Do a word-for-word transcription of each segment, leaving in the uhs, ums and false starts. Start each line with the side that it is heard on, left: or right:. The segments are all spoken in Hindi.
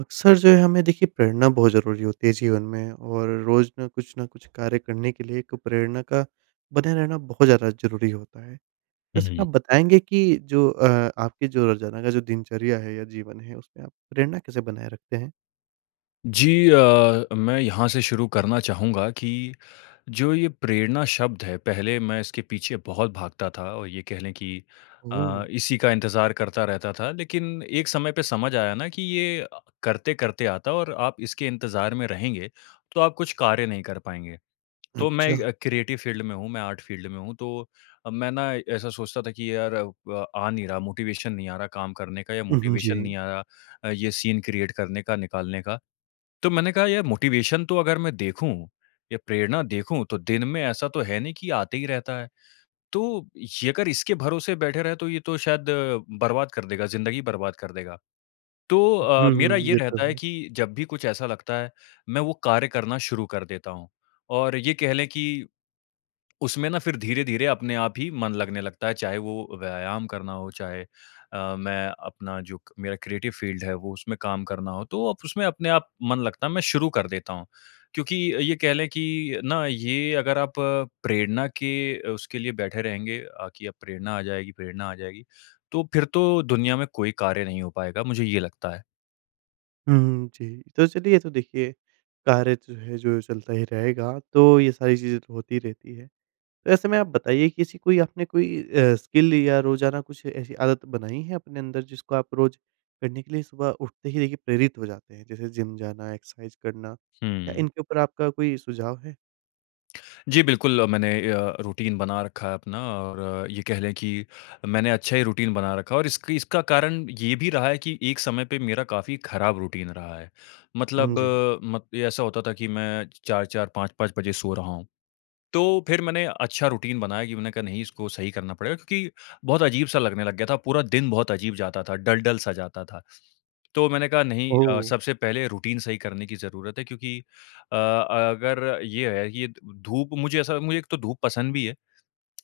right: अक्सर जो है, हमें, देखिए, प्रेरणा बहुत ज़रूरी होती है जीवन में और रोज़ ना कुछ ना कुछ कार्य करने के लिए एक प्रेरणा का बने रहना बहुत ज़्यादा ज़रूरी होता है।
left: हुँ,
right: वैसा ना,
left: हुँ।
right: आप बताएँगे कि जो अ, आपकी जो रोज़ाना का जो दिनचर्या है या जीवन है, उसमें आप प्रेरणा कैसे बनाए रखते हैं?
left: जी अ, मैं यहाँ से शुरू करना चाहूँगा कि जो ये प्रेरणा शब्द है, पहले मैं इसके पीछे बहुत भागता था और ये कह लें कि
right: ओह!
left: अ, इसी का इंतज़ार करता रहता था। लेकिन एक समय पे समझ आया ना, कि ये अ, करते-करते आता है और आप इसके इंतज़ार में रहेंगे, तो आप कुछ कार्य नहीं कर पाएँगे। तो मैं अ,
right: अच्छा।
left: क्रिएटिव फील्ड में हूँ, मैं आर्ट फील्ड में हूँ। तो अ, मैं ना, ऐसा सोचता था कि, "यार, अब आ नहीं रहा मोटिवेशन नहीं आ रहा काम करने का या
right: उहुँ,
left: मोटिवेशन
right: जी।
left: नहीं आ रहा अ, ये सीन क्रिएट करने का, निकालने का।" तो मैंने कहा, "यार, मोटिवेशन तो अगर मैं देखूँ, या प्रेरणा देखूँ, तो दिन में ऐसा तो है नहीं कि आते ही रहता है। तो ये अगर इसके भरोसे बैठे रहे तो ये तो शायद बर्बाद कर देगा ज़िंदगी बर्बाद कर देगा।" तो
right: उ
left: अ,
right: हूँ,
left: मेरा
right: हुँ,
left: ये
right: ये तो
left: रहता है
right: है।
left: कि जब भी कुछ ऐसा लगता है, मैं वो कार्य करना शुरू कर देता हूँ और ये कह लें कि उसमें ना, फिर धीरे-धीरे अपने आप ही मन लगने लगता है, चाहे वो व्यायाम करना हो चाहे अ, मैं अपना जो क मेरा क्रिएटिव फील्ड है वो उसमें काम करना हो। तो वो अप उसमें अपने आप मन लगता है, मैं शुरू कर देता हूँ। क्योंकि अ, ये कह लें कि ना, ये अगर आप प्रेरणा के अ, उसके लिए बैठे रहेंगे अ, कि अब प्रेरणा आ जाएगी, प्रेरणा आ जाएगी, तो फिर तो दुनिया में कोई कार्य नहीं हो पाएगा, मुझे ये लगता है।
right: हुँ, हुँ। जी, तो चलिए ये तो देखिए, कार्य जो है जो चलता ही रहेगा, तो ये सारी चीज़ें तो होती रहती है। तो ऐसे में आप बताइए कि ऐसी कोई आपने कोई अ, स्किल या रोजाना कुछ ऐसी आदत बनाई है अपने अंदर जिसको आप रोज करने के लिए सुबह उठते ही देखिए प्रेरित हो जाते हैं? जैसे जिम जाना, एक्सरसाइज़ करना या
left: हुँ।
right: इनके ऊपर आपका कोई सुझाव है?
left: जी, बिल्कुल मैंने अ, रूटीन बना रखा है अपना और ये कह लें कि मैंने अच्छा ही रूटीन बना रखा है और इसकी इसका कारण ये भी रहा है कि एक समय पे मेरा काफ़ी ख़राब रूटीन रहा है।
right: हुँ,
left: मतलब
right: जी।
left: म ये ऐसा होता था कि मैं च चार चार पाँच पाँच बजे सो रहा हूँ, तो फिर मैंने अच्छा रूटीन बनाया कि मैंने कहा नहीं इसको सही करना पड़ेगा क्योंकि बहुत अजीब-सा लगने लग गया था, पूरा दिन बहुत अजीब जाता था, डल डल सा जाता था। तो मैंने कहा नहीं अ,
right: ओह!
left: सबसे पहले रूटीन सही करने की ज़रुरत है, क्योंकि अ, अगर ये है कि ये द धूप मुझे ऐसा मुझे एक तो धूप पसंद भी है।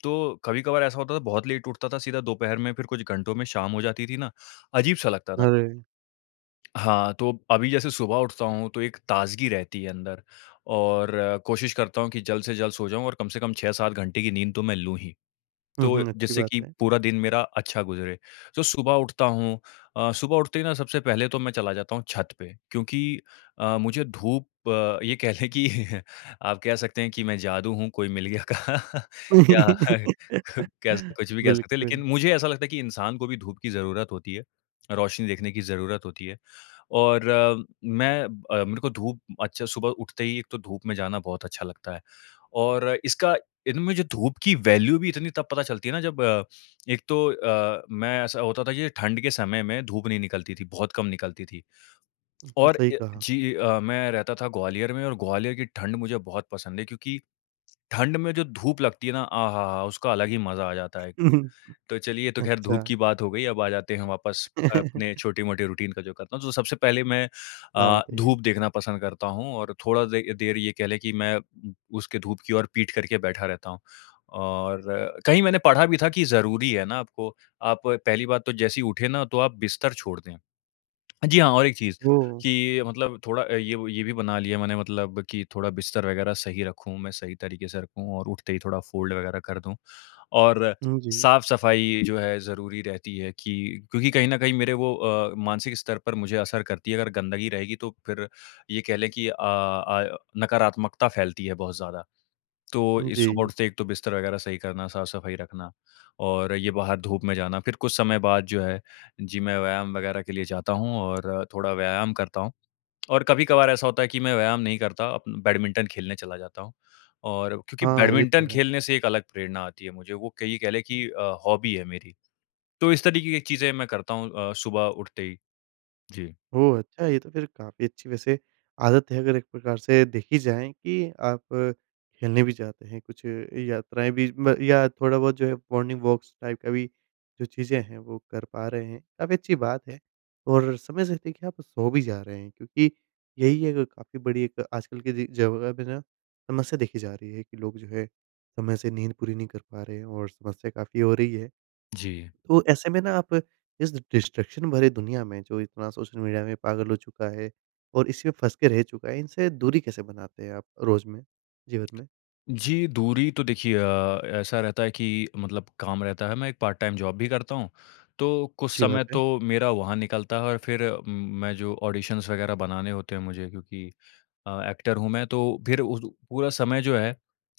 left: तो कभी-कभार ऐसा होता था बहुत लेट उठता था, सीधा दोपहर में फिर कुछ घंटों में शाम हो जाती थी ना, अजीब सा लगता था।
right: अरे!
left: हाँ, तो अभी जैसे सुबह उठता हूँ तो एक ताज़गी रहती है अंदर और कोशिश करता हूँ कि जल्द से जल्द सो जाऊँ और कम से कम छह सात घंटे की नींद तो मैं लूँ ही,
right: हुँ,
left: तो,
right: हुँ। अच्छी
left: जिससे
right: बात
left: कि
right: है।
left: पूरा दिन मेरा अच्छा गुज़रे। तो सुबह उठता हूँ अ, सुबह उठते ही ना सबसे पहले तो मैं चला जाता हूँ छत पे, क्योंकि अ, मुझे धूप अ, ये कह लें कि आप कह सकते हैं कि मैं जादू हूँ, कोई मिल गया का। या कह कुछ भी कह सकते हैं
right: बिल्कुल।
left: लेकिन मुझे ऐसा लगता है कि इंसान को भी धूप की ज़रुरत होती है, रोशनी देखने की ज़रुरत होती है। और मैं अ, मेरे को धूप अच्छा सुबह उठते ही एक तो धूप में जाना बहुत अच्छा लगता है, और इसका इनमें जो धूप की वैल्यू भी इतनी तब पता चलती है ना, जब एक तो अ, मैं ऐसा होता था ये ठंड के समय में धूप नहीं निकलती थी, बहुत कम निकलती थी।
right: हुँ, हुँ।
left: और
right: सही
left: अ,
right: कहा।
left: जी अ, मैं रहता था ग्वालियर में और ग्वालियर की ठंड मुझे बहुत पसंद है क्योंकि, ठंड में जो धूप लगती है ना, आह हा, हा, हा! उसका अलग ही मज़ा आ जाता है। तो चलिए, ये तो ख़ैर धूप
right: अच्छा।
left: की बात हो गई अब आ जाते हैं वापस अपने छोटे-मोटे रूटीन का जो करता हूँ। तो सबसे पहले मैं
right: हाँ,
left: अ,
right: बताइए।
left: धूप देखना पसंद करता हूँ और थोड़ा दे देर ये कह लें कि मैं उम, उसके धूप की ओर पीठ करके बैठा रहता हूँ। और कहीं मैंने पढ़ा भी था कि ज़रूरी है ना, आपको आप पहली बात तो जैसे ही उठे ना, तो आप बिस्तर छोड़ दें। हाँ जी और एक चीज़,
right: ओह!
left: कि मतलब थोड़ा अ, ये वो ये भी बना लिया मैंने मतलब कि थोड़ा बिस्तर वग़ैरह सही रखूँ, मैं सही तरीके से रखूँ और उठते ही थोड़ा फ़ोल्ड वग़ैरह कर दूँ, और
right: हुँ, जी।
left: साफ-सफाई जो है ज़रूरी रहती है कि क्योंकि कहीं न कहीं मेरे वो अ, मानसिक स्तर पर मुझे असर करती है, अगर गंदगी रहेगी तो फिर ये कह लें कि अ अ, नकारात्मकता फैलती है बहुत ज़्यादा। तो
right: उ,
left: इ सुबह
right: जी।
left: उठते ही एक तो बिस्तर वग़ैरह सही करना, साफ-सफाई रखना और ये बाहर धूप में जाना फिर कुछ समय बाद जो है, जी, मैं व्यायाम वग़ैरह के लिए जाता हूँ और थोड़ा व्यायाम करता हूँ। और कभी-कभार ऐसा होता है कि मैं व्यायाम नहीं करता उम, बैडमिंटन खेलने चला जाता हूँ और क्योंकि
right: हाँ, ये तो
left: बैडमिंटन
right: है।
left: खेलने से एक अलग प्रेरणा आती है मुझे वो क ये कह लें कि अ, हॉबी है मेरी। तो इस तरीके की चीज़ें मैं करता हूँ अ, सुबह उठते ही। जी।
right: ओह अच्छा! ये तो फिर काफ़ी अच्छी वैसे आदत है अगर एक प्रकार से देखी जाए कि आप खेलने भी जाते हैं, कुछ यात्राएँ भी म या थोड़ा-बहुत जो है मॉर्निंग वॉक्स टाइप का भी जो चीज़ें हैं, वो कर पा रहे हैं, काफ़ी अच्छी बात है। और समय से देखिए आप सो भी जा रहे हैं, क्योंकि यही है क काफ़ी बड़ी एक आजकल की जे जगह में ना समस्या देखी जा रही है, कि लोग जो है समय से नींद पूरी नहीं कर पा रहे हैं और समस्या काफ़ी हो रही है।
left: जी।
right: तो ऐसे में ना आप इस डिस्ट्रक्शन भरे दुनिया में जो इतना सोशल मीडिया में पागल हो चुका है और इसी में फँस के रह चुका है, इनसे दूरी कैसे बनाते हैं? आप रोज़ में, जीवन में?
left: जी, दूरी तो देखिए अ, ऐसा रहता है कि मतलब काम रहता है, मैं एक पार्ट टाइम जॉब भी करता हूँ, तो कुछ
right: अच्छी बात
left: समय
right: है।
left: तो मेरा वहाँ निकलता है और फिर उम, मैं जो ऑडिशन्स वगैरह बनाने होते हैं मुझे क्योंकि अ, एक्टर हूँ मैं, तो फिर उ जो पूरा समय जो है,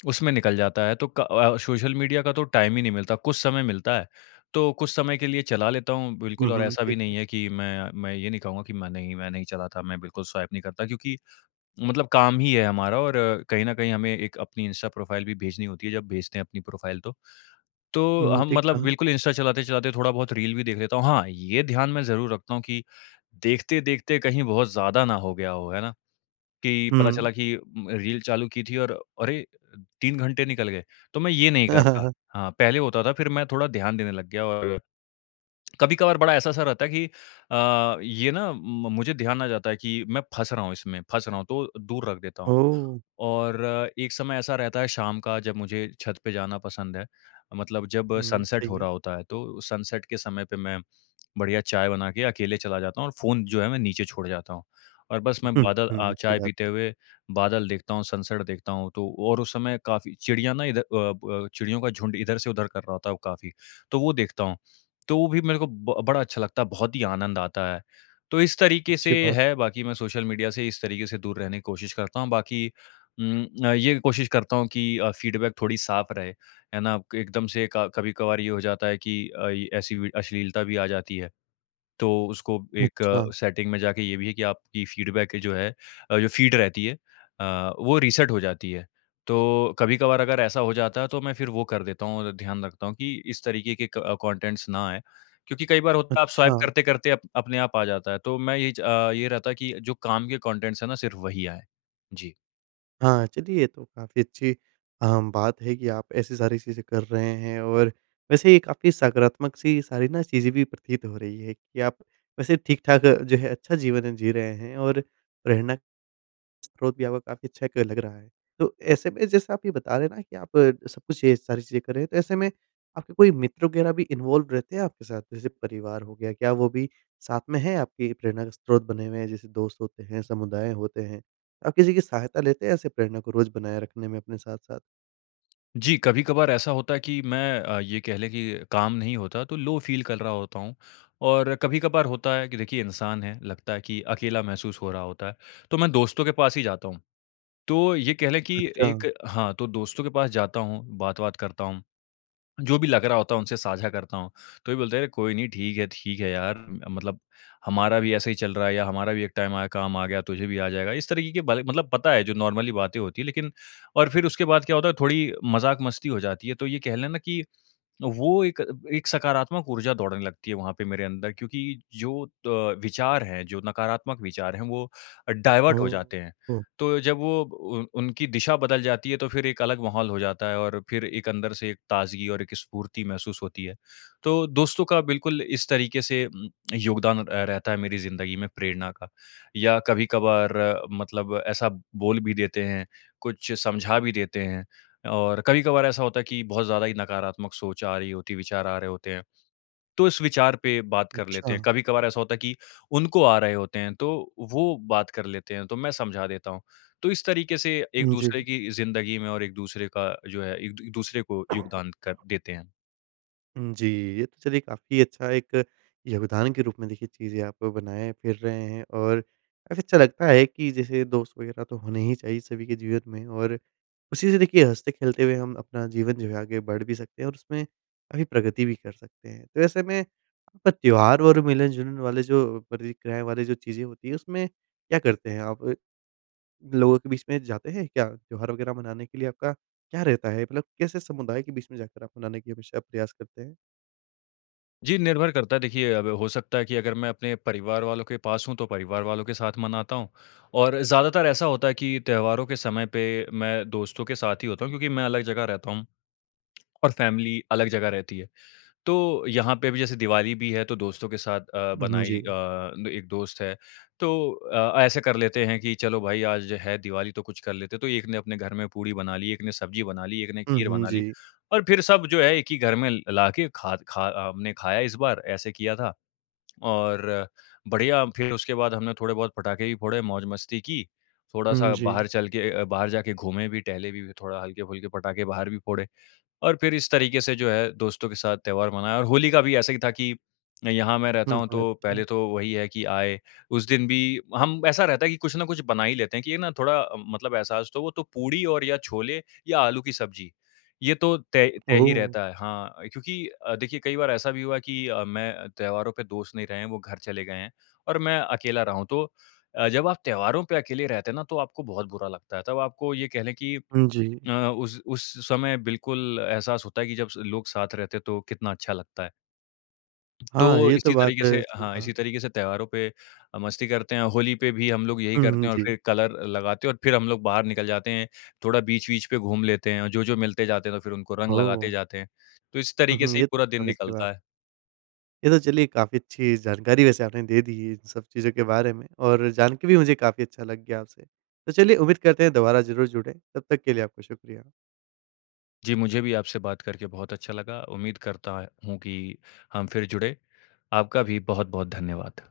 left: उसमें निकल जाता है, तो क अ, सोशल मीडिया का तो टाइम ही नहीं मिलता। कुछ समय मिलता है, तो कुछ समय के लिए चला लेता हूँ
right: हुँ,
left: बिल्कुल और
right: हुँ,
left: ऐसा भी
right: ठीक
left: नहीं
right: है।
left: है कि मैं मैं ये नहीं कहूँगा कि मैं नहीं, मैं नहीं चलाता मैं बिल्कुल स्वाइप नहीं करता क्योंकि मतलब काम ही है हमारा और कहीं न कहीं हमें एक अपनी इंस्टा प्रोफाइल भी भेजनी होती है, जब भेजते हैं अपनी प्रोफाइल तो।
right: हुँ,
left: तो,
right: हुँ।
left: हम
right: ठीक
left: मतलब
right: कहा।
left: बिल्कुल इंस्टा चलाते-चलाते थोड़ा-बहुत रील भी देख लेता हूँ, हाँ, ये ध्यान में ज़रूर रखता हूँ कि देखते-देखते कहीं बहुत ज़्यादा ना हो गया हो, है ना? कि पता चला
right: हुँ।
left: कि उम, रील चालू की थी और अरे! अ, तीन घंटे निकल गए, तो मैं ये नहीं
right: हाँ,
left: करता।
right: हाँ।
left: हाँ, पहले होता था फिर मैं थोड़ा ध्यान देने लग गया, और कभी-कभार बड़ा ऐसा-सा रहता है कि अ, ये ना उम, म मुझे ध्यान आ जाता है कि मैं फँस रहा हूँ इसमें, फँस रहा हूँ, तो दूर रख देता हूँ।
right: ओह!
left: और एक समय ऐसा रहता है शाम का, जब मुझे छत पे जाना पसंद है, मतलब जब
right: हुँ,
left: सनसेट
right: सही
left: हो
right: है।
left: रहा होता है तो सनसेट के समय पे मैं बढ़िया चाय बना के अकेले चला जाता हूँ और फ़ोन जो है मैं नीचे छोड़ जाता हूँ। और बस मैं बादल अ,
right: अच्छी
left: चाय
right: बात
left: पीते
right: है।
left: हुए, बादल देखता हूँ, सनसेट देखता हूँ तो और उस समय काफ़ी चिड़ियाँ ना इध अ, ब चिड़ियों का झुंड इधर से उधर कर रहा होता है वो काफ़ी, तो वो देखता हूँ, तो वो भी मेरे को ब बड़ा अच्छा लगता है, बहुत ही आनंद आता है। तो इस तरीके से
right: अच्छी बात
left: है,
right: है।
left: बाकी मैं सोशल मीडिया से इस तरीके से दूर रहने की कोशिश करता हूँ, बाकी उम अ, ये कोशिश करता हूँ कि अ, फीडबैक थोड़ी साफ रहे, है ना? क एकदम से क कभी-कभार ये हो जाता है, कि आई ऐसी वि अश्लीलता भी आ जाती है। तो उसको एक
right: अच्छा।
left: सेटिंग में जाके ये भी है कि आपकी फीडबैक जो है अ, जो फीड रहती है अ, वो रीसेट हो जाती है, तो कभी-कभार अगर ऐसा हो जाता है तो मैं फिर वो कर देता हूँ और ध्यान रखता हूँ कि इस तरीके के क कॉन्टेंट्स ना आए। क्योंकि कई बार होता है आप स्वाइप
right: अच्छा।
left: करते-करते अप अपने आप आ जाता है, तो मैं ये च अ, ये रहता है कि जो काम के कॉन्टेंट्स हैं ना, सिर्फ वही आएँ। जी।
right: हाँ, चलिए ये तो काफ़ी अच्छी अ, बात है कि आप ऐसी सारी चीज़ें कर रहे हैं। और वैसे ये काफ़ी सकारात्मक-सी सारी ना चीज़ें भी प्रतीत हो रही है कि आप वैसे ठीक-ठाक जो है अच्छा जीवन जी रहे हैं। और प्रेरणा स्रोत भी आव काफ़ी अच्छा क लग रहा है। तो ऐसे में जैसे आप ये बता रहे हैं ना कि आप सब कुछ ये सारी चीज़ें कर रहे हैं तो ऐसे में आपके कोई मित्र वग़ैरह भी इन्वॉल्व रहते हैं आपके साथ? जैसे परिवार हो गया। क्या वो भी साथ में है आपकी प्रेरणा का स्रोत बने हुए हैं जैसे दोस्त होते हैं, समुदाय होते हैं? आप किसी की सहायता लेते हैं ऐसे प्रेरणा को रोज़ बनाए रखने में अपने साथ-साथ?
left: जी कभी-कभार ऐसा होता है कि मैं अ, ये कह लें कि काम नहीं होता तो लो फ़ील कल रहा होता हूँ। और कभी-कभार होता है कि देखिए इंसान हैं, लगता है कि अकेला महसूस हो रहा होता है, तो मैं दोस्तों के पास ही जाता हूँ। तो ये कह लें कि
right: अच्छा।
left: एक हाँ, तो दोस्तों के पास जाता हूँ, बात-वात करता हूँ। जो भी लग रहा होता है उनसे साझा करता हूँ। तो ये बोलते हैं कोई नहीं ठीक है, ठीक है यार, मतलब हमारा भी ऐसे ही चल रहा है या हमारा भी एक टाइम आया काम आ गया, तुझे भी आ जाएगा। इस तरीके कि बातें मतलब पता है जो नॉर्मली बातें होती है लेकिन और फिर उसके बाद क्या होता है थोड़ी मज़ाक-मस्ती हो जाती है। तो ये कह लें ना कि वो एक एक सकारात्मक ऊर्जा दौड़ने लगती है वहाँ पे मेरे अंदर। क्योंकि जो त विचार है, जो नकारात्मक विचार है वो डायवर्ट हो जाते
right: हुँ,
left: हैं।
right: हुँ।
left: तो जब वो वो उ उनकी दिशा बदल जाती है तो फिर एक अलग माहौल हो जाता है और फिर एक अंदर से एक ताज़गी और एक स्फूर्ति महसूस होती है। तो दोस्तों का बिल्कुल इस तरीके से उम, योगदान अ, रहता है मेरी ज़िन्दगी में प्रेरणा का। या कभी-कभार मतलब ऐसा बोल भी देते हैं, कुछ समझा भी देते हैं। और कभी-कभार ऐसा होता है कि बहुत ज़्यादा ही नकारात्मक सोच आ रही होती है, विचार आ रहे होते हैं तो इस विचार पे बात कर लेते हैं।
right: अच्छा।
left: कभी-कभार ऐसा होता है कि उनको आ रहे होते हैं तो वो बात कर लेते हैं, तो मैं समझा देता हूँ। तो इस तरीके से एक
right: उ,
left: दूसरे
right: जी।
left: की ज़िन्दगी में और एक-दूसरे का जो है एक दू दूसरे को योगदान कर देते हैं।
right: हुँ जी, ये तो चलिए काफ़ी अच्छा एक योगदान के रूप में देखिए चीज़ें आप बनाए फ़िर रहे हैं और काफ़ी अच्छा लगता है कि जैसे दोस्त वग़ैरह तो होने ही चाहिए सभी के जीवन में और उसी से देखिए हँसते खेलते हुए हम अपना जीवन जो है आगे बढ़ भी सकते हैं और उसमें काफ़ी प्रगति भी कर सकते हैं। तो ऐसे में अप त्योहार और मिलन-जुलन वाले जो प्रतिक्रियाएँ वाली जो चीज़ें होती हैं उसमें क्या करते हैं आप? अ, लोगों के बीच में जाते हैं क्या त्योहार वग़ैरह मनाने के लिए आपका क्या रहता है? मतलब कैसे समुदाय के बीच में जाकर आप मनाने के लिए हमेशा प्रयास करते हैं?
left: जी निर्भर करता है। देखिए अब हो सकता है कि अगर मैं अपने परिवार वालों के पास हूँ तो परिवार वालों के साथ मनाता हूँ। और ज़्यादातर ऐसा होता है कि त्योहारों के समय पे मैं दोस्तों के साथ ही होता हूँ क्योंकि मैं अलग जगह रहता हूँ। और फ़ैमिली अलग जगह रहती है। तो यहाँ पे भी जैसे दिवाली भी है तो दोस्तों के साथ अ,
right: हुँ, हुँ।
left: बनाई
right: जी।
left: अ, एक दोस्त है। तो अ, ऐसे कर लेते हैं कि चलो भाई आज है दिवाली तो कुछ कर लेते हैं। तो एक ने अपने घर में पूड़ी बना ली, एक ने सब्जी बना ली, एक ने
right: हुँ,
left: खीर
right: हुँ।
left: बना ली
right: जी।
left: और फ़िर सब जो है एक ही घर में लाके ख़ाद ख़ा हमने खाया इस बार ऐसे किया था और बढ़िया फ़िर उसके बाद हमने थोड़े बहुत पटाखे भी फोड़े, मौज मस्ती की,
right: हुँ,
left: थोड़ा-सा
right: जी।
left: बाहर चल के अ अ, बाहर जाके घूमे भी टहले भी थोड़ा हल्के-फुल्के पटाखे बाहर भी फोड़े और फ़िर इस तरीक़े से जो है दोस्तों के साथ त्योहार मनाया और होली का भी ऐसा ही था की यहाँ मैं रहता
right: हुँ।
left: हूँ
right: हाँ।
left: तो पहले
right: अच्छा।
left: तो वही है कि आए। उस दिन भी हम ऐसा रहता है कि कुछ ना कुछ बना ही लेते हैं कि ये ना थोड़ा अम, मतलब एहसास तो वो तो पूड़ी और या छोले या आलू की सब्जी। ये तो तय तय ही
right: ओह!
left: रहता है। हाँ, क्योंकि अ, देखिए कई बार ऐसा भी हुआ की मैं त्योहारों पे दोस्त नहीं रहे हैं वो घर चले गए हैं और मैं अकेला रहा हूँ। तो अ, जब आप त्योहारों पे अकेले रहते हैं ना तो आपको बहुत बुरा लगता है। तब आपको ये कह लें की
right: हुँ, जी।
left: अ, उस उस समय बिल्कुल एहसास होता है कि स जब लोग साथ रहते हैं तो कितना अच्छा लगता है।
right: हाँ
left: तो
right: ये तो
left: इसी
right: बात
left: तरीक़े
right: है,
left: से
right: सही
left: हाँ,
right: कहा।
left: इसी तरीक़े से त्योहारों पे मस्ती करते हैं। होली पे भी हम लोग यही
right: हुँ,
left: करते
right: हुँ।
left: हैं और
right: जी।
left: फ़िर कलर लगाते हैं और फ़िर हम लोग बाहर निकल जाते हैं। थोड़ा बीच-वीच पे घूम लेते हैं और जो-जो मिलते जाते हैं तो फ़िर उनको रंग लगाते
right: ओह!
left: जाते हैं। तो इस
right: हुँ,
left: तरीक़े
right: हुँ।
left: से ही
right: ये तो
left: पूरा दिन
right: काफ़ी सही बात है।
left: निकलता है।
right: ये तो चलिए काफ़ी अच्छी जानकारी वैसे आपने दे दी है इन सब चीज़ों के बारे में और जान के भी मुझे काफ़ी अच्छा लग गया आपसे। तो चलिए उम्मीद करते हैं दोबारा ज़रूर जुड़ें। तब तक के लिए आपका शुक्रिया।
left: जी मुझे भी आपसे बात करके बहुत अच्छा लगा। उम्मीद करता ऐं हूँ कि हम फ़िर जुड़ें। आपका भी बहुत-बहुत धन्यवाद।